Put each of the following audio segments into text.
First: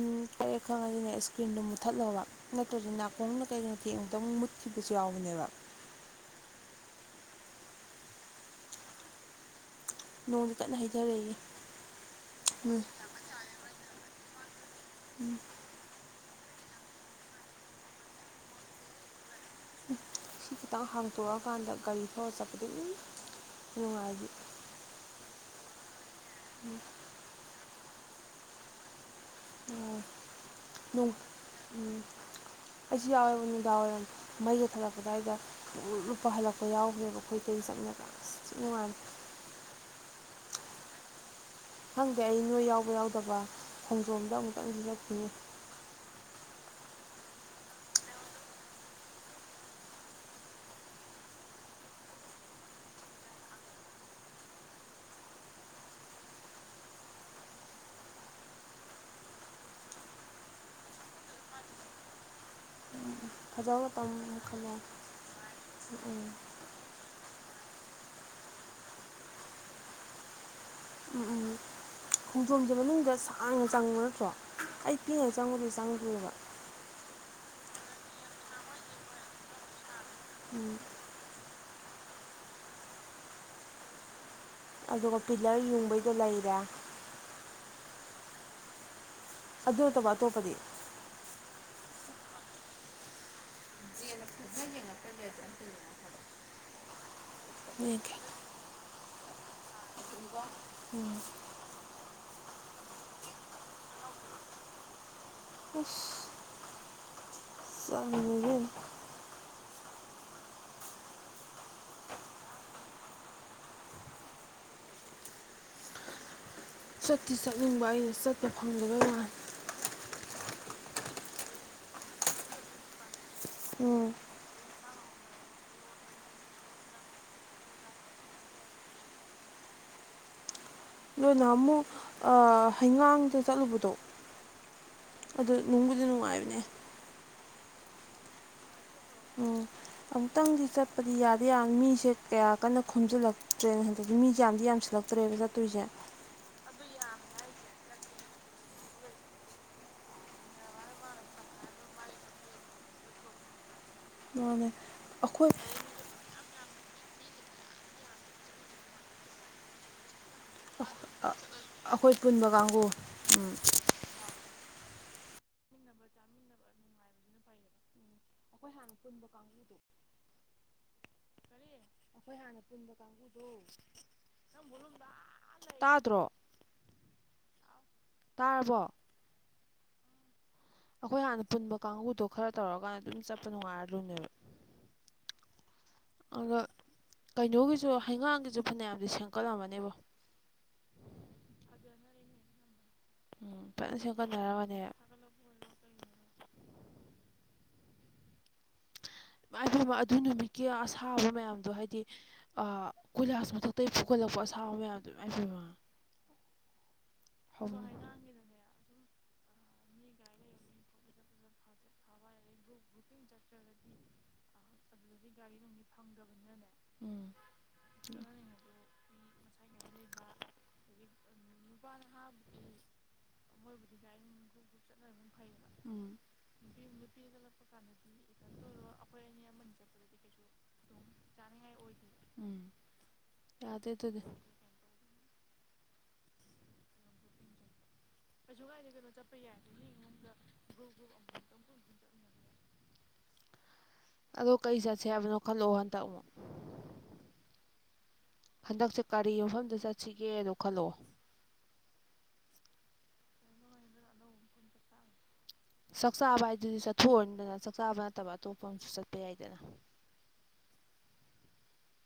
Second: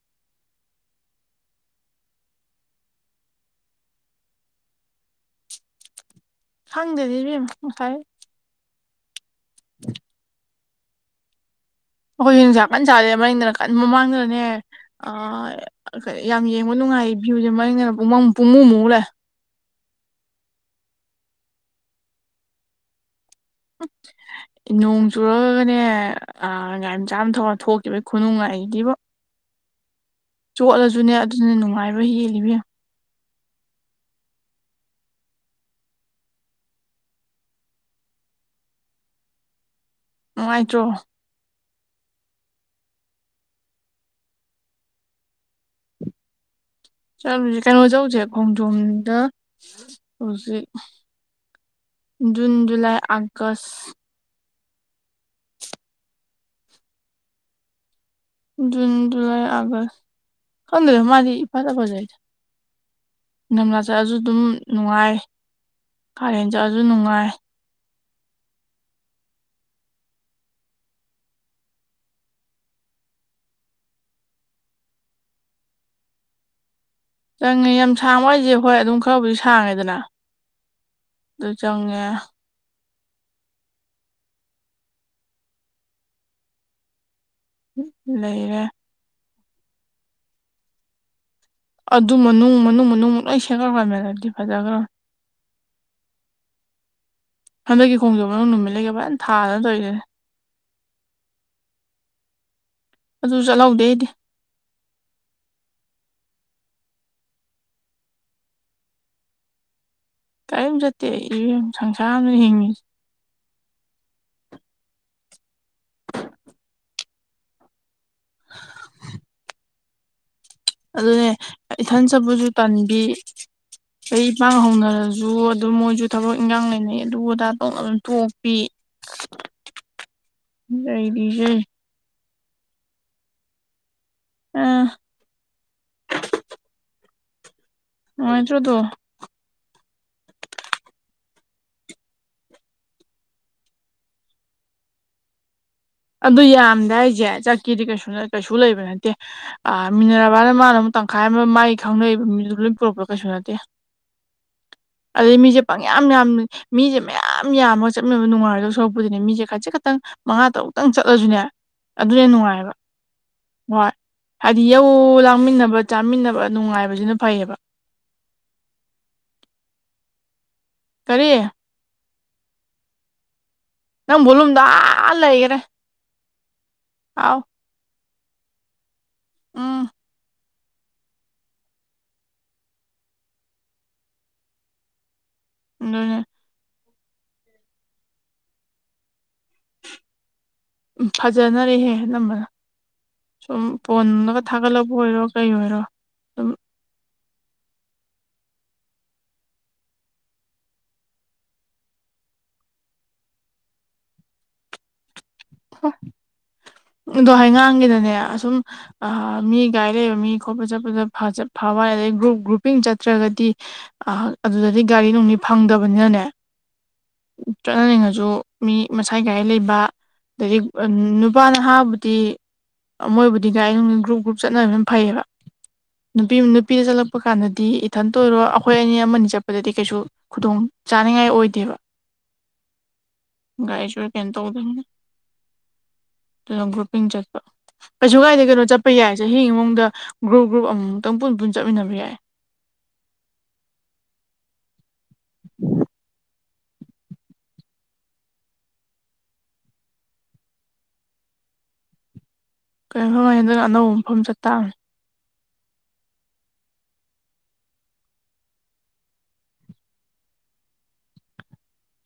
ꯎꯝ ꯊꯛꯑꯦ ꯈꯪꯉꯅꯤꯅꯦ ꯏꯁꯀ꯭ꯔꯤꯟꯗꯣ ꯃꯨꯠꯊꯠꯂꫭꯕ ꯅꯠꯇ꯭ꯔꯁꯨ ꯅꯥꯀꯣꯡꯅ ꯀꯩꯅ ꯊꯦꯡꯕꯗꯃꯨꯛ ꯑꯃꯨꯛ ꯃꯨꯠꯈꯤꯕꯁꯨ ꯌꯥꯎꯕꯅꯦꯕ ꯐꯪꯗꯦꯗ ꯏꯕꯦꯝ ꯉꯁꯥꯏ [unintelligible] ꯅꯣꯡꯁꯨ ꯀꯟꯅ ꯍꯩꯊꯔꯛꯏꯅꯦ ꯑꯩꯈꯣꯏꯗꯤ ꯅꯨꯡꯁꯥ ꯀꯟ ꯁꯥꯔꯤ ꯃꯔꯅꯤꯡꯗꯅ ꯀꯟ ꯃꯃꯥꯡꯗꯅꯅꯦ ꯑ ꯌꯥꯝ ꯌꯦꯡꯕ ꯅꯨꯡꯉꯥꯏ ꯚ꯭ꯌꯨꯁꯦ ꯃꯅꯤꯡꯗꯅ ꯄꯨꯡꯃꯝ ꯄꯨꯡꯃꯨ ꯃꯨ ꯂꯥꯛꯑꯦ ꯁꯤ ꯈꯤꯇꯪ ꯍꯥꯡꯇꯣꯔꯑꯀꯥꯟꯗ ꯒꯥꯔꯤ ꯊꯧꯔ ꯆꯠꯄꯗꯤ ꯎꯝ ꯅꯨꯡꯉꯥꯏꯗꯤ ꯎꯝ ꯅꯣꯡ ꯆꯨꯔꯒꯒꯅꯦ ꯑ ꯒꯥꯏꯃ ꯆꯥꯝ ꯊꯧꯅ ꯊꯣꯛꯈꯤꯕ ꯈꯨꯅꯨꯡꯉꯥꯏꯒꯤꯕꯨ ꯎꯝ ꯆꯣꯠꯂꯁꯨꯅꯦ ꯑꯗꯨꯅ ꯅꯨꯡꯉꯥꯏꯔꯣꯏ ꯍꯦꯜꯂꯤ ꯏꯕꯦꯝ ꯑꯩꯖꯨ ꯌꯥꯎꯋꯦꯕ ꯅꯤꯗꯥꯡꯋꯥꯏꯔꯝ ꯃꯩꯒ ꯊꯥꯜꯂꯛꯄ ꯗꯥꯏꯗ ꯄꯨꯡꯂꯨꯞ ꯂꯨꯞꯄ ꯍꯜꯂꯛꯄ ꯌꯥꯎꯈꯒ꯭ꯔꯦꯕ ꯑꯩꯈꯣꯏ ꯏꯇꯩ ꯆꯠꯃꯤꯟꯅꯕꯗ ꯑꯁ ꯊꯤ ꯅꯨꯉꯥꯏꯃ ꯅꯨꯉꯥꯏꯇꯔꯣ ꯈꯪꯗꯦ ꯑꯩ ꯅꯣꯏ ꯌꯥꯎꯕ ꯌꯥꯎꯗꯕ ꯈꯣꯡꯖꯣꯝꯗ ꯑꯃꯨꯛꯇꯪꯗꯤ ꯆꯠꯈꯤꯅꯤ ꯆꯠꯂꯨꯁꯦ ꯀꯩꯅꯣ ꯆꯧꯁꯦ ꯈꯣꯡꯖꯣꯝꯗ ꯍꯧꯖꯤꯛ June July August June July August ꯈꯪꯗꯦꯗ ꯃꯥꯗꯤ ꯏꯐꯥꯗ ꯐꯥꯖꯩꯗ ꯐꯖꯕ ꯏꯪꯗꯝꯗꯥ ꯃꯇꯝ ꯆꯠꯂꯁꯨ ꯑꯗꯨꯝ ꯀꯩꯅꯣ ꯅꯨꯡꯉꯥꯏ ꯎꯝ ꯀꯥꯂꯦꯟ ꯆꯠꯂꯖꯨ ꯅꯨꯡꯉꯥꯏ ꯎꯝ ꯎꯝ ꯈꯣꯡꯖꯣꯝꯁꯦ ꯃꯅꯨꯡꯗ ꯁꯥꯡꯅ ꯆꯪꯕ ꯅꯠꯇ꯭ꯔꯣ ꯑꯩ ꯄꯤꯉꯩ ꯆꯪꯕꯗꯩ ꯆꯪꯗꯔꯤꯕ ꯆꯪꯉꯦ ꯌꯥꯝ ꯁꯥꯡꯕ ꯍꯥꯏꯏꯁꯦ ꯍꯣꯏ ꯑꯗꯨꯝ ꯈꯔꯕꯨꯗꯤ ꯁꯥꯡꯉꯦꯗꯅ ꯎꯝ ꯑꯗꯨ ꯆꯪꯉꯦ ꯑꯗꯨꯒ ꯄꯤꯂꯔ ꯌꯨꯡꯕꯩꯗꯣ ꯂꯩꯔꯦ ꯂꯩꯔꯦ ꯑꯗꯨꯅꯠꯇꯕ ꯑꯇꯣꯞꯄꯗꯤ ꯑꯗꯨ ꯃꯅꯨꯡ ꯃꯅꯨꯡ ꯃꯅꯨꯡ ꯂꯣꯏ ꯁꯦꯒꯠꯈꯔꯕꯅꯦ ꯌꯦꯟꯅ ꯍꯟꯗꯛꯇꯤ ꯐꯖꯒꯔꯝꯅꯦ [unintelligible] ꯍꯟꯗꯛꯀꯤ ꯈꯣꯡꯖꯣ ꯃꯅꯨꯡ ꯅꯨꯃꯤꯠ ꯂꯩꯒ ꯐꯖ ꯊꯥꯗꯅ ꯇꯧꯏꯗꯨꯅꯤ ꯎꯝ ꯑꯗꯨꯁꯨ ꯆꯠꯂꯧꯗꯦ ꯑꯩꯗꯤ ꯑꯁ ꯆꯝꯃꯤꯅꯤ ꯏꯕꯦꯝꯃ ꯀꯔꯤꯝ ꯆꯠꯇꯦ ꯑꯩ ꯏꯕꯤꯝ ꯁꯪꯁꯥꯔ ꯑꯃꯗꯅꯦ ꯍꯤꯡꯉꯤꯖꯦ ꯆꯠꯇꯤ ꯆꯠꯅꯤꯡꯕ ꯑꯩꯅ ꯆꯠꯄ ꯐꯪꯗꯕꯩ ꯋꯥꯥꯅꯤ ꯑꯗꯨꯅꯦ ꯏꯊꯟ ꯆꯠꯄꯁꯨ ꯇꯟꯕꯤ ꯎꯝ ꯑꯩ ꯏ ꯄꯥꯡ ꯍꯧꯅꯔꯁꯨ ꯑꯗꯨꯝ ꯃꯣꯏꯁꯨ ꯊꯕꯛ ꯏꯟꯈꯥꯡ ꯂꯩꯅꯩ ꯑꯗꯨ ꯑꯗꯥ ꯇꯧꯅꯔ ꯑꯗꯨꯝ ꯇꯣꯛꯄꯤ [inaudible] ꯅꯣꯏ ꯂꯩꯔꯤꯁꯦ ꯅꯍꯥꯟꯃꯨꯛ ꯑꯥ ꯍꯩꯉꯥꯡꯗ ꯆꯠꯂꯨꯕꯗꯣ ꯑ ꯑꯗꯨ ꯅꯨꯡꯕꯨꯗꯤ ꯅꯨꯡꯉꯥꯏꯕꯅꯦ ꯅꯨꯉꯥꯏꯇ꯭ꯔꯣꯗꯣ ꯎꯝ ꯑꯃꯨꯛꯇꯪꯗꯤ ꯆꯠꯄꯗꯤ ꯌꯥꯗꯤ ꯌꯥꯕꯅꯦ ꯃꯤꯁꯦ ꯀꯌꯥ ꯀꯟꯅ ꯈꯣꯝꯖꯤꯜꯂꯛꯇ꯭ꯔꯦ ꯑꯗꯒꯤ ꯃꯤꯁꯦ ꯌꯥꯝꯗꯤ ꯌꯥꯝꯁꯤꯜꯂꯛ [inaudible] ꯆꯠꯇꯨꯏꯖꯦ ꯑꯗꯨ ꯌꯥꯝꯗꯦ ꯍꯥꯏꯁꯦ ꯆꯠꯀꯦꯗꯤ ꯀꯩꯁꯨ ꯀꯩꯁꯨ ꯂꯩꯕ ꯅꯠꯇꯦ ꯑ ꯃꯤꯟꯅꯔꯕꯅ ꯃꯥꯅ ꯑꯃꯨꯛ ꯇꯪꯈꯥꯏ ꯑꯃ ꯃꯥꯥꯏ ꯈꯪꯅꯕ ꯃꯤꯗꯨ ꯂꯣꯏ ꯄꯨꯔꯛꯄ꯭ꯔ ꯀꯩꯁꯨ ꯅꯠꯇꯦ ꯃꯥꯅꯦ ꯑꯗꯨ ꯑꯩꯈꯣꯏ ꯃꯤꯖꯦ ꯄꯪꯌꯥ ꯌꯥꯝꯌꯥꯝ ꯌꯥꯝ ꯃꯤꯁꯦ ꯃꯌꯥꯝ ꯌꯥꯝꯃꯒ ꯆꯠꯃꯤꯟꯅꯕ ꯅꯨꯡꯉꯥꯏꯔꯣꯗꯣꯏ ꯁꯔꯨꯛꯄꯨꯗꯤꯅꯦ ꯃꯤꯁꯦ ꯈꯖꯤꯠ ꯈꯛꯇꯪ ꯃꯉꯥ ꯇꯔꯨꯛ ꯈꯤꯇꯪ ꯆꯠꯂꯁꯨꯅꯦ ꯑꯩꯈꯣꯏ ꯑꯗꯨꯅ ꯍꯦꯟꯅ ꯄꯨꯟꯕ ꯅꯨꯡꯉꯥꯏꯌꯦꯕ ꯀꯥꯡꯕꯨ ꯎꯝ ꯍꯣꯏ ꯍꯥꯏꯗꯤ ꯌꯧ ꯂꯥꯡꯃꯤꯟꯅꯕ ꯆꯥꯃꯤꯟꯅꯕ ꯅꯨꯡꯉꯥꯏꯕꯁꯤꯅ ꯐꯩꯌꯦꯕ ꯑꯩꯈꯣꯏ ꯄꯨꯟꯕ ꯀꯥꯡꯕꯨꯗꯣ ꯀꯔꯤ ꯑꯩꯈꯣꯏ ꯍꯥꯟꯅ ꯄꯨꯟꯕ ꯀꯥꯡꯕꯨꯗꯣ ꯅꯪ ꯚꯣꯂꯨꯝꯗꯣ ꯑꯥ ꯂꯩꯒꯔꯦ ꯇꯥꯗ꯭ꯔꯣ ꯑꯥꯎ ꯇꯥꯔꯕꯣ ꯎꯝ ꯑꯩꯈꯣꯏ ꯍꯥꯟꯅ ꯄꯨꯟꯕ ꯀꯥꯡꯕꯨꯗꯣ ꯈꯔ ꯇꯧꯔꯀꯥꯟꯗ ꯑꯗꯨꯝ ꯆꯠꯄ ꯅꯨꯡꯉꯥꯏꯔꯗꯣꯏꯅꯦꯕ ꯑꯗꯨꯨꯅꯦ ꯑꯗꯣ ꯀꯩꯅꯣꯒꯤꯁꯨ ꯍꯩꯉꯥꯡꯒꯤꯁꯨ ꯐꯅꯌꯥꯝꯗꯤ ꯁꯦꯝꯀꯠꯂꯝꯃꯅꯦꯕꯣ ꯎꯝ ꯐꯖꯅꯔꯦꯍꯦ ꯑꯅꯝꯕꯅ ꯁꯨꯝ ꯎꯝ ꯐꯖꯅ ꯐꯣꯟꯗꯒ ꯁꯦꯝꯒꯠꯅꯔꯝꯃꯅꯦ ꯊꯥꯒꯠꯂꯛꯄ ꯑꯣꯏꯔꯣ ꯀꯩ ꯑꯣꯏꯔꯣ ꯑꯗꯨꯝ ꯏꯃꯥꯏ ꯄꯦꯝꯃꯥ ꯑꯗꯨ ꯅꯨꯃꯤꯠꯀꯤ ꯑꯁꯥꯕ ꯃꯌꯥꯝꯗꯣ ꯍꯥꯏꯗꯤ ꯑꯥ ꯀꯣꯏꯂꯥꯁ ꯃꯊꯛꯇꯩ ꯐꯨꯒꯠꯂꯛꯄ ꯑꯁꯥꯕ ꯃꯌꯥꯝꯗꯣ ꯏꯃꯥꯏꯄꯦꯝꯃ ꯍ ꯑꯗꯣ ꯍꯧ ꯍꯩꯉꯥꯡꯒꯤꯗꯅꯦ ꯑꯁꯨꯝ ꯃꯤ ꯒꯔꯤ ꯂꯩꯕ ꯃꯤ ꯈꯣꯠꯄ ꯆꯠꯄꯗ ꯐꯖꯥ ꯑꯗꯩ ꯒ꯭ꯔꯨꯞ ꯒ꯭ꯔꯨꯄꯤꯡ ꯆꯠꯇ꯭ꯔꯒꯗꯤ ꯑ ꯑꯗꯨꯗꯗꯤ ꯒꯥꯔꯤ ꯅꯨꯡꯂꯤ ꯐꯪꯗꯕꯅꯤꯅꯅꯦ ꯎꯝ ꯆꯠꯅꯅꯤꯡꯉꯁꯨ ꯃꯤ ꯃꯁꯥꯥꯏ ꯒꯔꯤ ꯂꯩꯕ ꯑꯗꯒꯤ ꯅꯨꯄꯥ ꯅꯍꯥꯕꯨꯗꯤ ꯃꯣꯏꯕꯨꯗꯤ ꯒꯥꯏꯔꯤ ꯅꯨꯡꯂꯤ ꯒ꯭ꯔꯨꯞ ꯒ꯭ꯔꯨꯞ ꯆꯠꯅꯒꯤꯝꯅ ꯐꯩꯌꯦꯕ ꯎꯝ ꯅꯨꯄꯤ ꯅꯨꯄꯤꯗ ꯆꯠꯂꯛꯄ ꯀꯥꯟꯗꯗꯤ ꯏꯊꯟꯇ ꯑꯣꯏꯔꯣ ꯑꯩꯈꯣꯏ ꯑꯅꯤ ꯑꯃꯅꯤ ꯆꯠꯄꯗꯗꯤ ꯀꯩꯁꯨ ꯈꯨꯗꯣꯡ ꯆꯥꯅꯤꯡꯉꯥꯏ ꯑꯣꯏꯗꯦꯕ ꯎꯝ ꯌꯥꯗꯦ ꯒꯔꯤ ꯑꯗꯨꯗꯤ ꯀꯩꯅꯣ ꯇꯧꯗꯕꯅꯦ ꯄꯨꯂꯞ ꯒꯔꯨꯞꯄꯤꯡ ꯆꯠꯄ ꯀꯩꯁꯨ ꯀꯥꯏꯗ ꯀꯩꯅꯣ ꯆꯠꯄ ꯌꯥꯏ ꯆꯍꯤ ꯑꯃ ꯃꯅꯨꯡꯗ ꯒ꯭ꯔꯨꯞ ꯒ꯭ꯔꯨꯞ ꯑꯃꯨꯛꯇꯪ ꯄꯨꯟ ꯄꯨꯟ ꯆꯠꯃꯤꯟꯅꯕ ꯌꯥꯏ ꯑꯗꯣ ꯀꯩ ꯆꯠꯁꯦ ꯍꯥꯏꯕꯅꯣ ꯈꯜꯂꯛꯑꯣ ꯍꯟꯇꯛ ꯑꯃꯨꯛ ꯍꯟꯗꯛꯁꯦ ꯀꯔꯤ ꯃꯐꯝꯗ ꯆꯠꯁꯤꯒꯦꯗꯣ ꯈꯜꯂꯛꯑꯣ ꯀꯔꯤꯝ ꯈꯜꯂꯣꯏ ꯑꯅꯧꯕ ꯃꯐꯝ ꯆꯠ ꯇꯥꯔꯦ ꯆꯥꯛ ꯆꯥꯕ ꯍꯥꯏꯗꯨꯗꯤ ꯆꯠꯊꯣꯛꯑꯅꯤꯗꯅ ꯆꯥꯛ ꯆꯥꯕ ꯅꯠꯇꯕ ꯑꯇꯣꯞꯄ ꯑꯃꯁꯨ ꯆꯠꯄ ꯌꯥꯏꯗꯅ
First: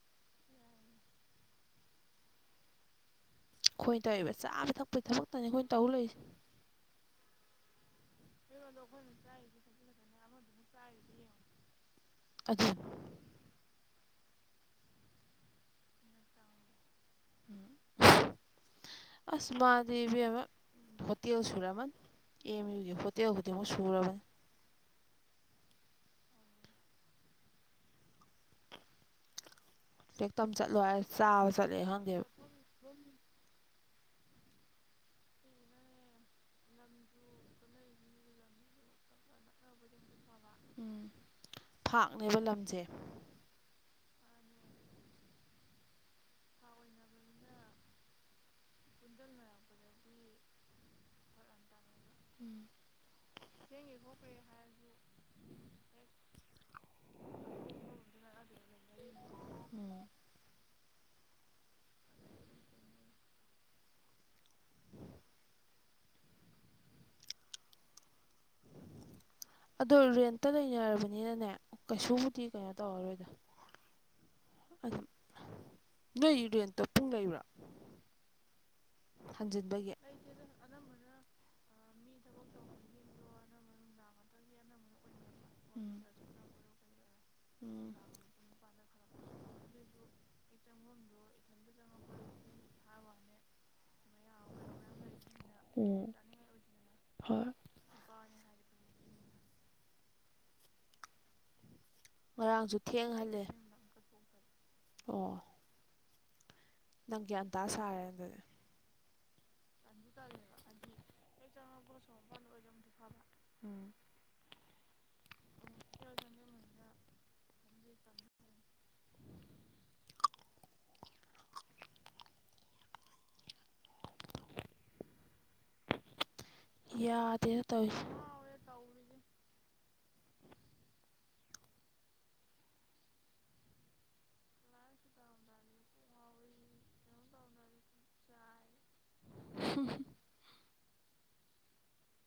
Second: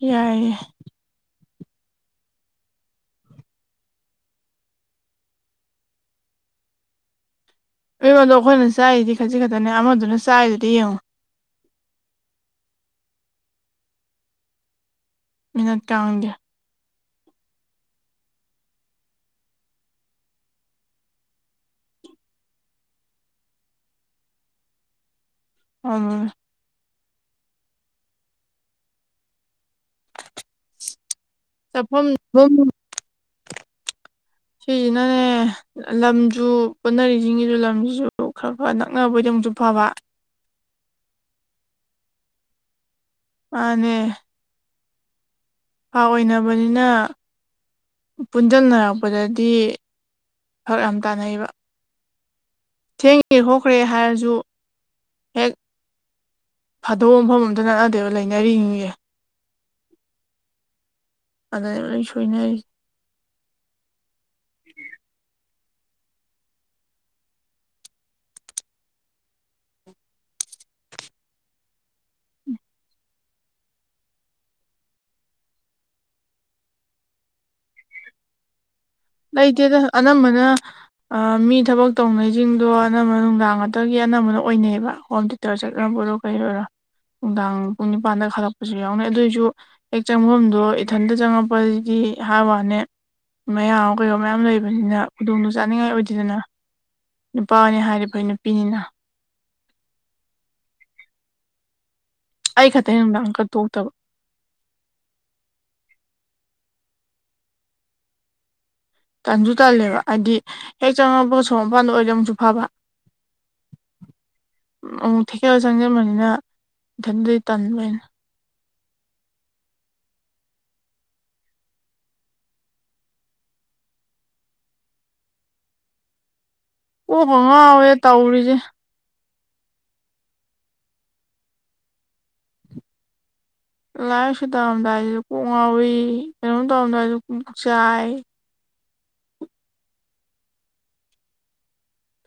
ꯌꯥꯏꯌꯦ ꯈꯣꯏꯅ ꯇꯧꯔꯤꯕ ꯆꯥꯕ ꯊꯛꯄꯩ ꯊꯕꯛꯇꯅꯤ ꯑꯩꯈꯣꯏꯅ ꯇꯧ ꯂꯩꯏꯁꯦ ꯑꯩꯉꯣꯟꯗꯣ ꯑꯩꯈꯣꯏꯅ ꯆꯥꯏꯔꯤꯗꯤ ꯈꯖꯤꯛ ꯈꯛꯇꯅꯦ ꯑꯃꯗꯨꯅ ꯆꯥꯏꯔꯤꯗꯨꯗꯤ ꯌꯦꯡꯉꯣ ꯑꯗꯨꯅꯦ ꯃꯤꯅꯠ ꯀꯥꯡꯗꯦ [unintelligible] ꯑꯁ ꯃꯥꯗꯤ ꯢꯕꯤꯝꯃ ꯍꯣꯇꯦꯜ ꯁꯨꯔꯝꯃꯥꯅꯤ ꯑꯦꯝ ꯌꯨꯒꯤ ꯍꯣꯠꯇꯦꯛ ꯍꯧꯗꯤꯡꯃꯛ ꯁꯨꯔꯕꯅꯤ ꯑꯗꯨꯅꯦ ꯇꯦꯛꯇꯝ ꯆꯠꯂꯣ ꯍꯥꯏ ꯆꯥꯕ ꯆꯠꯂꯦ ꯈꯪꯗꯦꯕ ꯎꯝ ꯁꯤꯁꯤꯅꯅꯦ ꯂꯝꯁꯨ ꯄꯨꯟꯅꯔꯤꯁꯤꯡꯁꯤꯁꯨ ꯂꯝꯁꯨ ꯈꯔ ꯈꯔꯥ ꯅꯛꯅꯕ ꯑꯣꯏꯗꯤ ꯑꯃꯨꯛꯁꯨ ꯐꯕ ꯎꯝ ꯐꯥꯛꯅꯦꯕ ꯂꯝꯁꯦ ꯃꯥꯅꯦ ꯐꯥꯛ ꯑꯣꯏꯅꯕꯅꯤꯅ ꯄꯨꯟꯖꯟꯅꯔꯛꯄꯗꯗꯤ ꯐꯔꯛ ꯌꯥꯝ ꯇꯥꯟꯅꯩꯕ ꯎꯝ ꯊꯦꯡꯉꯦ ꯈꯣꯠꯈ꯭ꯔꯦ ꯍꯥꯏꯔꯁꯨ ꯍꯦꯛ ꯐꯥꯗꯧꯕ ꯃꯐꯝ ꯑꯝꯇ ꯅꯠꯅꯗꯦꯕ ꯂꯩꯅꯔꯤ ꯁꯤꯡ ꯁꯦ ꯎꯝ ꯑꯗꯅꯦ ꯂꯣꯢ ꯁꯣꯏꯅꯩꯁꯦ [unintelligible] ꯑꯗꯣ ꯔꯦꯟꯇ ꯂꯩꯅꯔꯕꯅꯤꯅꯅꯦ ꯀꯩꯁꯨꯕꯨꯗꯤ ꯀꯩꯅꯣ ꯇꯧꯔꯔꯣꯏꯗ ꯅꯣꯏ ꯔꯦꯟꯇꯣ ꯄꯨꯡ ꯂꯩꯕ꯭ꯔꯣ ꯂꯩꯇꯦꯗ ꯍꯟꯖꯤꯟꯕꯒꯤ ꯑꯅꯝꯕꯅ ꯃꯤ ꯊꯕꯛ ꯇꯧꯅꯩꯁꯤꯡꯗꯣ ꯑꯅꯝꯕ ꯅꯨꯡꯗꯥꯡ ꯉꯥꯛꯇꯒꯤ ꯑꯅꯝꯕꯅ ꯑꯣꯏꯅꯩꯌꯦꯕ ꯍꯣꯝ ꯆ ꯆꯠ꯭ꯅꯕ ꯎꯝ ꯑꯣꯢꯔꯣ ꯀꯩ ꯑꯣꯢꯔꯣ ꯅꯨꯡꯗꯥꯡ ꯄꯨꯡ ꯎꯝ ꯅꯤꯄꯥꯟꯗ ꯈꯜꯂꯛꯄꯁꯨ ꯌꯥꯎꯅꯩ ꯑꯗꯨꯑꯣꯏꯁꯨ ꯍꯦꯛ ꯆꯪꯐꯝꯗꯣ ꯏꯊꯟꯇ ꯆꯪꯉꯛꯄ ꯗꯤ ꯍꯥꯎꯋꯥꯅꯦ ꯃꯌꯥꯝ ꯀꯣꯏꯕ ꯃꯌꯥꯝ ꯂꯩꯕꯅꯤꯅ ꯈꯨꯗꯣꯡꯗꯣꯡ ꯆꯥꯅꯤꯡꯉꯥꯏ ꯎꯝ ꯑꯣꯏꯗꯗꯅ ꯍꯣꯏ ꯅꯨꯄꯥꯅꯤ ꯍꯥꯏꯔꯤꯕ ꯅꯨꯄꯤꯅꯤꯅ ꯑꯩ ꯉꯔꯥꯡꯁꯨ ꯈꯛꯇ ꯅꯨꯡꯗꯥꯡ ꯊꯦꯡꯍꯜꯂꯦ ꯀꯠꯇꯣꯛꯇꯕ ꯑꯣ ꯅꯪ ꯒꯌꯥꯟꯇꯥ ꯁꯥꯔꯦ ꯑꯗꯨꯗꯤ ꯇꯟꯁꯨ ꯇꯜꯂꯦꯕ ꯍꯥꯏꯗꯤ ꯍꯦꯛ ꯆꯪꯉꯄꯠ ꯁꯣꯔ ꯃꯄꯥꯟꯗ ꯑꯣꯏꯗꯤ ꯑꯃꯨꯛꯁꯨ ꯐꯕ ꯎꯝ ꯎ ꯊꯦꯛꯖꯥꯜꯂ ꯆꯪꯁꯤꯟꯕꯅꯤꯅ ꯢꯊꯥꯟꯇ ꯇꯥꯟꯕꯦꯟ ꯀꯣꯛꯀꯥ ꯌꯥꯗꯦꯗ ꯇꯧꯔꯤꯁꯦ ꯉꯧꯋꯦ ꯇꯧꯔꯤꯁꯦ ꯂꯥꯏ ꯂꯁꯨ ꯇꯧꯔꯝꯗꯥꯏꯁꯤꯁꯨ ꯀꯣꯛ ꯉꯥꯎꯏꯤ ꯀꯩꯅꯣꯝ ꯇꯧꯔꯝꯗꯥꯏꯁꯨ ꯀꯣꯛ ꯆꯥꯏ [unintelligible]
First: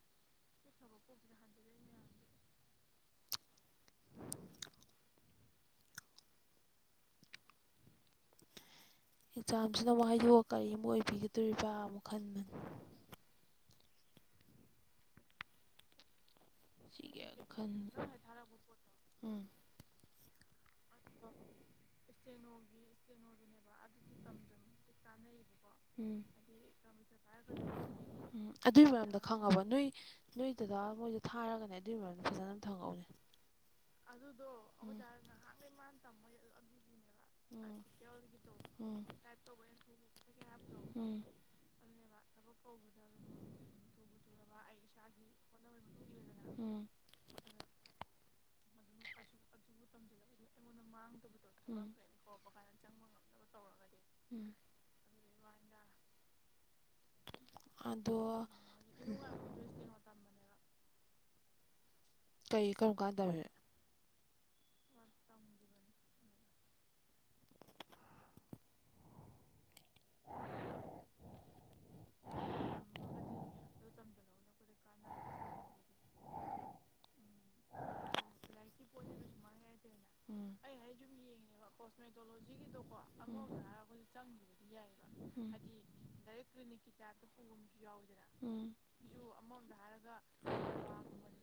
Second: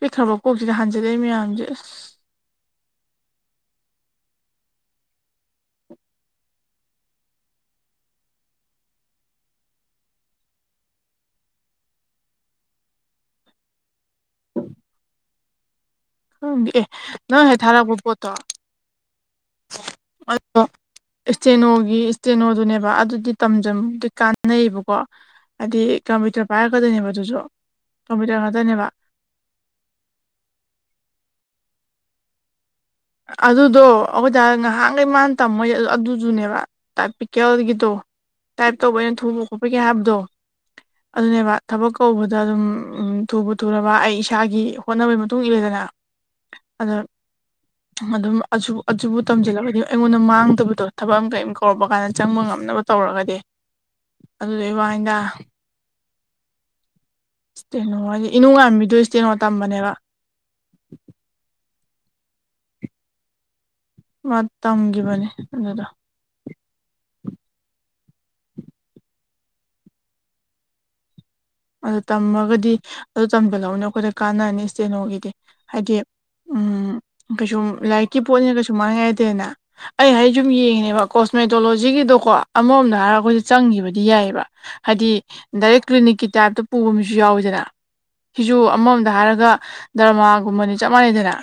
ꯄꯤꯛꯈ꯭ꯔꯕ ꯀꯣꯛꯁꯤꯗ ꯍꯥꯟꯖꯗꯩ ꯃꯌꯥꯝꯁꯦ ꯑꯁ ꯑꯦꯛꯖꯥꯝꯁꯤꯅ ꯑꯃꯨꯛ ꯍꯥꯏꯗꯣꯛꯑꯒ ꯀꯔꯤ ꯑꯃ ꯑꯣꯏꯕꯤꯒꯗꯣꯔꯤꯕ ꯑꯃꯨꯛ ꯈꯟꯕꯅꯤ ꯅꯪ ꯑꯦ ꯁꯤꯒꯤ ꯅꯪ ꯍꯦꯛ ꯊꯥꯔꯛꯄ ꯈꯟꯕ ꯄꯣꯠꯇꯣ ꯎꯝ ꯑꯣ ꯏꯁꯇꯦꯅꯣꯒꯤ ꯏꯁꯇꯦꯅꯣꯗꯨꯅꯦꯕ ꯑꯗꯨꯗꯤ ꯇꯝꯖꯗꯤ ꯀꯥꯟꯅꯩꯌꯦꯕꯀꯣ ꯍꯥꯏꯗꯤ ꯎꯝ ꯀꯝꯄ꯭ꯌꯨꯇꯔ ꯄꯥꯏꯔꯛꯀꯗꯣꯏꯅꯦꯕ ꯑꯗꯨꯁꯨ ꯀꯝꯄ꯭ꯌꯨꯇꯔ ꯎꯝ ꯉꯥꯛꯇꯅꯦꯕ ꯑꯗꯨꯒꯤ ꯃꯔꯝꯗ ꯈꯪꯉꯕ ꯅꯣꯏ ꯅꯣꯏꯗꯨꯗ ꯃꯣꯏꯗ ꯊꯥꯔꯒꯅꯦ ꯑꯗꯨꯏꯒꯤ ꯃꯔꯝꯗ ꯐꯖꯅ ꯑꯗꯨꯝ ꯈꯪꯍꯧꯅꯦ ꯑꯗꯨꯗꯣ ꯑꯩꯈꯣꯏꯗ ꯉꯍꯥꯟꯈꯩ ꯃꯥꯅ ꯉꯍꯥꯛ ꯇꯝꯃꯣꯏ ꯑꯗꯨꯗꯨꯅꯦꯕꯛ ꯎꯝ ꯀꯦꯜꯜꯒꯤꯗꯣ ꯇꯥꯏꯞ ꯇꯧꯕ ꯎꯝ ꯑꯩꯅ ꯊꯨꯕ ꯈꯣꯠꯄꯒꯤ ꯍꯥꯏꯕꯗꯣ ꯎꯝ ꯑꯗꯨꯅꯦꯕ ꯊꯕꯛ ꯀꯧꯕꯗ ꯑꯗꯨꯝ ꯊꯨꯕ ꯊꯨꯔꯕ ꯑꯩ ꯏꯁꯥꯒꯤ ꯍꯣꯠꯅꯕꯒꯤ ꯃꯇꯨꯡ ꯏꯜꯂꯦꯗꯅ ꯎꯝ ꯑꯗ ꯑꯗꯨꯝ ꯑꯗꯨꯕꯨ ꯇꯝꯁꯤꯜꯂꯒꯗꯤ ꯑꯩꯉꯣꯟꯗ ꯃꯥꯡꯗꯕꯗꯣ ꯊꯕꯛ ꯑꯃ ꯀꯔꯤꯝ ꯀꯧꯔꯛꯄ ꯎꯝ ꯎꯝ ꯀꯥꯟꯗ ꯆꯪꯕ ꯉꯝꯅꯕ ꯇꯧꯔꯒꯗꯤ ꯑꯗꯨꯏ ꯋꯥꯅꯤꯗ ꯏꯁꯇꯩꯅꯣ ꯑꯗꯣ ꯍꯥꯏꯗꯤ ꯏꯅꯨꯉꯥꯟꯕꯤꯗꯣ ꯏꯁ ꯀꯩꯅꯣ ꯇꯝꯕꯅꯦꯕ ꯀꯩ ꯀꯔꯝ ꯀꯥꯟꯗ ꯇꯝꯈꯤꯕꯅꯦ ꯑꯗꯨꯗ [inaudible] ꯑꯗꯨ ꯇꯝꯃꯒꯗꯤ ꯑꯗꯨ ꯇꯝꯕꯤꯜꯍꯛꯎꯅꯤ ꯑꯩꯈꯣꯏꯗ ꯀꯥꯟꯅꯔꯅꯤ ꯏꯁꯇꯦꯅꯣꯒꯤꯗꯤ ꯍꯥꯏꯗꯤ ꯎꯝ ꯀꯩꯁꯨꯨꯝ ꯂꯥꯏꯔꯤꯛꯀꯤ ꯄꯣꯠꯅꯤꯅ ꯀꯩꯁꯨ ꯃꯥꯡꯉꯥꯏꯗꯦꯅ ꯑꯩ ꯑꯩꯖꯨꯝ ꯎꯝ ꯌꯦꯡꯉꯦꯕ ꯀꯣꯁꯃꯦꯇꯣꯂꯣꯖꯤ ꯍꯧꯖꯤꯛꯀꯤꯗꯣꯀꯣ ꯑꯃꯔꯣꯝꯗ ꯍꯥꯏꯔꯒ ꯑꯩꯈꯣꯏꯁ ꯆꯪꯈꯤꯕꯗꯤ ꯌꯥꯏꯑꯕ ꯍꯥꯏꯗꯤ ꯗꯥꯏꯔꯦꯛ ꯀ꯭ꯂꯤꯅꯤꯛꯀꯤ ꯑꯇ ꯄꯨꯒꯨꯝꯕꯁꯨ ꯌꯥꯎꯋꯤꯗꯅ ꯁꯤꯁꯨ ꯎꯝ ꯑꯃꯃꯝꯗ ꯍꯥꯏꯔꯒ ꯗꯔꯃꯥꯒꯨꯝꯕꯅꯤ ꯆꯞ ꯃꯥꯟꯅꯩꯗꯅ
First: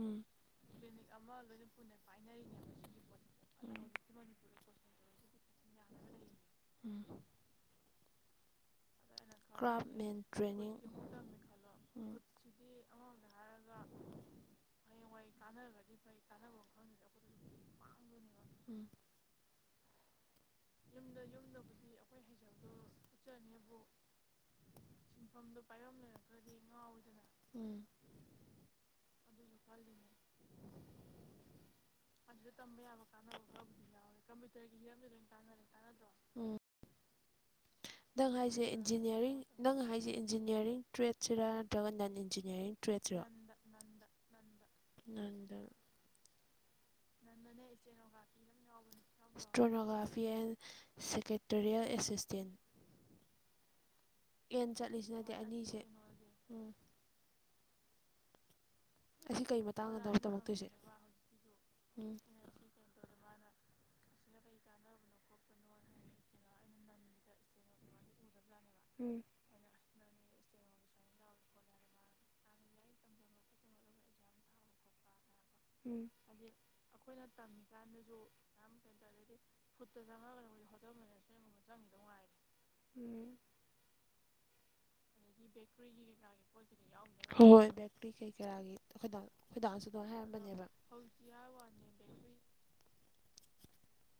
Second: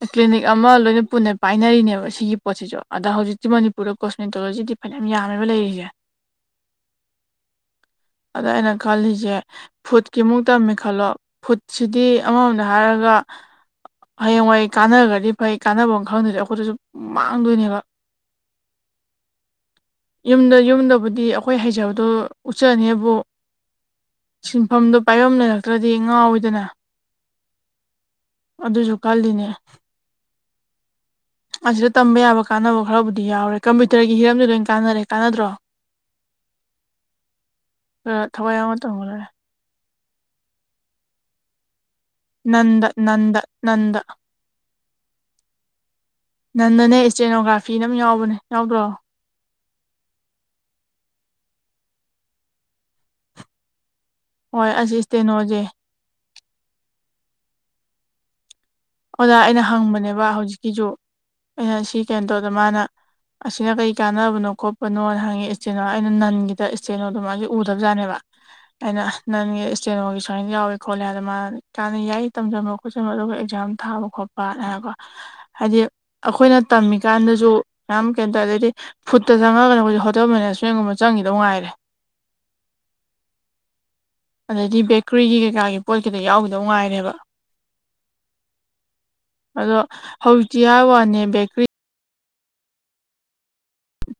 ꯎꯝ ꯀ꯭ꯂꯤꯅꯤꯛ ꯑꯃ ꯂꯣꯏꯅ ꯄꯨꯟꯅ ꯄꯥꯏꯅꯔꯤꯅꯦꯕ ꯁꯤꯒꯤ ꯄꯣꯠꯁꯤꯁꯨ ꯑꯗ ꯍꯧꯖꯤꯛꯇꯤ ꯃꯅꯤꯄꯨꯔꯗ ꯀꯣꯁꯃꯦꯟꯇꯣ ꯁꯤꯖꯤꯗꯤ ꯐꯅ ꯌꯥꯝꯃꯦꯕ ꯂꯩꯔꯤꯁꯦ ꯎꯝ ꯑꯗꯥꯏꯅ ꯈꯜꯂꯤꯁꯦ ꯀ꯭ꯔꯥꯞ ꯃꯦꯟ ꯐꯨꯠꯀꯤꯃꯨꯛ ꯇꯝꯃꯦ ꯇ꯭ꯔꯦꯅꯤꯡ ꯈꯜꯂꯣ ꯐꯨꯠꯁꯤꯗꯤ ꯎꯝ ꯑꯃꯃꯝꯗ ꯍꯥꯏꯔꯒ ꯍꯌꯦꯡꯋꯥꯏꯩ ꯀꯥꯟꯅꯔꯒꯗꯤ ꯐꯩ ꯀꯥꯟꯅꯕ ꯑꯃ ꯈꯪꯗꯗꯤ ꯑꯩꯈꯣꯏꯗꯁꯨ ꯃꯥꯡꯗꯣꯏꯅꯦꯕ ꯎꯝ ꯌꯨꯝꯗ ꯌꯨꯝꯗꯕꯨꯗꯤ ꯑꯩꯈꯣꯏ ꯍꯩꯖꯕꯗꯣ ꯎꯠꯆꯅꯦꯕꯨ ꯁꯤꯟꯐꯝꯗꯣ ꯄꯥꯏꯌꯝꯅꯔꯛꯇ꯭ꯔꯗꯤ ꯉꯥꯎꯋꯤꯗꯅ ꯎꯝ ꯑꯗꯨꯁꯨ ꯀꯜꯂꯤꯅꯦ [inaudible] ꯑꯁꯤꯗ ꯇꯝꯕ ꯌꯥꯕ ꯀꯥꯟꯅꯕ ꯈꯔꯕꯨꯗꯤ ꯌꯥꯎꯔꯦ ꯀꯝꯄ꯭ꯌꯨꯇꯔꯒꯤ ꯍꯤꯔꯝꯗꯤ ꯂꯣꯏ ꯀꯥꯟꯅꯔꯦ ꯀꯥꯟꯅꯗ꯭ꯔꯣ ꯎꯝ ꯈꯔ ꯅꯪ ꯊꯋꯥꯏ ꯍꯥꯏꯁꯦ ꯌꯥꯎꯅ ꯇꯝꯒ ꯂꯣꯏꯔꯦ ꯏꯟꯖꯤꯅꯤꯌꯥꯔꯤꯡ ꯅꯪ ꯍꯥꯏꯁꯦ ꯏꯟꯖꯤꯅꯤꯌꯥꯔꯤꯡ ꯇ꯭ꯔꯦꯠꯁꯤꯔꯥ ꯅꯠꯇ꯭ꯔꯒ ꯅꯟ ꯏꯟ ꯅꯟꯗ ꯅꯟꯗ ꯅꯟꯗ ꯅꯟꯗ ꯅꯪꯟꯅꯅꯦ ꯑꯦꯇ꯭ꯔꯦꯅꯣꯒ꯭ꯔꯥꯐꯤ ꯑꯃ ꯌꯥꯎꯕꯅꯦ ꯌꯥꯎꯗ꯭ꯔꯣ stenography and secretarial assistant [inaudible] and ꯆꯠꯂꯤꯁꯤꯅꯗꯤ ꯏꯁꯇꯦꯅꯣꯁꯦ ꯑꯅꯤꯁꯦ ꯎꯝ ꯑꯣꯖꯥ ꯑꯁꯤ ꯀꯩ ꯑꯩꯅ ꯃꯇꯥꯡꯗꯅꯣ ꯍꯪꯕꯅꯦꯕ ꯇꯝꯃꯛꯇꯣꯏꯁꯦ ꯍꯧꯖꯤꯛꯀꯤꯁꯨ ꯑꯩꯅ ꯁꯤ ꯎꯝ ꯀꯩꯅꯣ ꯇꯧꯗ ꯃꯥꯅ ꯑꯁꯤꯅ ꯀꯔꯤ ꯀꯥꯟꯅꯕꯅꯣ ꯈꯣꯠꯄꯅꯣ ꯍꯪꯉꯤ ꯏꯁꯇꫭ ꯑꯩꯅ ꯅꯟꯒꯤꯗ ꯏꯁꯇꯦꯗꯣ ꯑꯗꯨꯃꯥꯖ‌ꯦ ꯎꯗꯕꯖꯥꯠꯅꯦꯕ ꯑꯩꯅ ꯎꯝ ꯅꯪ ꯏꯁꯇ‌ꯦꯅꯒꯤ ꯁꯨꯃꯥꯏ ꯌꯥꯎꯋꯦ ꯈꯣꯠꯂꯦꯗ ꯃꯥꯅ ꯀꯥꯟꯅ ꯌꯥꯏ ꯇꯝꯟꯕ ꯈꯣꯠꯆꯟꯕ ꯑꯗꯨꯒ ꯑꯦꯛꯖꯥꯝ ꯊꯥꯕ ꯈꯣꯠꯄ ꯍꯥꯏꯀꯣ ꯍꯥꯏꯗꯤ ꯑꯩꯈꯣꯏꯅ ꯇꯝꯃꯤꯀꯥꯟꯗꯁꯨ ꯌꯥꯝ ꯀꯩꯅꯣ ꯇꯧꯋꯤ ꯑꯗꯒꯤ ꯐꯨꯗꯇ ꯆꯪꯉꯒꯅ ꯑꯩꯈꯣꯢꯖ‌ꯦ ꯍꯣꯇꯦꯜ ꯃꯦꯅꯦꯖꯃꯦꯟꯒꯨꯝꯕ ꯆꯪꯒꯤꯗꯧ ꯉꯥꯏꯔꯦ ꯅꯨꯡꯉꯥꯢꯔꯤ ꯎꯝ ꯑꯗꯩꯗꯤ ꯕꯦꯀꯔꯤꯒꯤ ꯀꯩꯀꯥꯒꯤ ꯄꯣꯠ ꯀꯤꯗ ꯌꯥꯎꯒꯤꯗꯧ ꯉꯥꯏꯔꯦꯕ ꯍꯣꯏ ꯍꯣꯏ ꯕꯦꯀꯔꯤ ꯀꯩ ꯀꯔꯥꯒꯤ ꯑꯩꯈꯣꯏ ꯗꯥ ꯑꯩꯈꯣꯏ ꯑꯗꯣ ꯗꯥꯅꯁꯨ ꯑꯗꯨꯃꯥꯏ ꯍꯧꯖꯤꯛꯇꯤ ꯍꯥꯏꯔꯝꯕꯅꯦꯕ ꯍꯥꯏꯕꯩ ꯋꯥꯅꯤ ꯕꯦꯀꯔꯤ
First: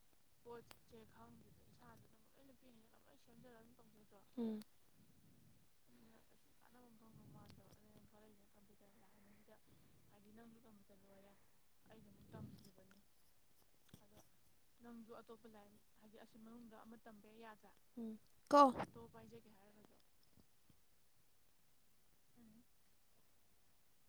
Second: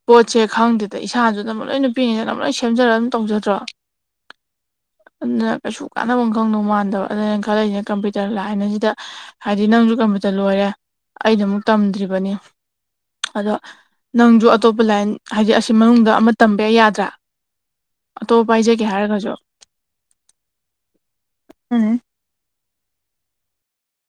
ꯄꯣꯠꯁꯦ ꯈꯪꯗꯦꯗ ꯏꯁꯥꯅꯁꯨ ꯑꯅꯝ ꯂꯣꯏ ꯅꯨꯄꯤꯁꯤꯡꯅ ꯂꯣꯏ ꯁꯦꯝꯖꯔꯒ ꯑꯗꯨꯝ ꯇꯧꯖꯗ꯭ꯔꯣ ꯎꯝ ꯑꯗꯨꯅ ꯀꯩꯁꯨ ꯀꯥꯟꯅꯕꯝ ꯈꯪꯗꯧ ꯃꯥꯟꯗꯕ ꯑꯗꯨꯅ ꯈꯜꯂꯛꯏꯁ‌ꯦ ꯀꯝꯄꯨꯇꯔ ꯇꯔ ꯂꯥꯢꯟ ꯁꯤꯗ ꯍꯥꯏꯗꯤ ꯅꯪꯁꯨ ꯀꯝꯄ꯭ꯌꯨ [unintelligible] ꯇꯔ ꯂꯣꯏꯔꯦ ꯑꯩꯖꯨ ꯑꯃꯨꯛ ꯇꯝꯗ꯭ꯔꯤꯕꯅꯤ ꯑꯗꯣ ꯅꯪꯁꯨ ꯑꯇꯣꯞꯄ ꯂꯥꯏꯟ ꯍꯥꯏꯗꯤ ꯑꯁꯤ ꯃꯅꯨꯡꯗ ꯑꯃ ꯇꯝꯕ ꯌꯥ ꯌꯥꯗ꯭ꯔꯥ ꯎꯝ ꯑꯇꯣꯞꯄ ꯀꯣ ꯄꯥꯏꯖꯒꯦ ꯍꯥꯏꯔꯒꯁꯨ ꯎꯝ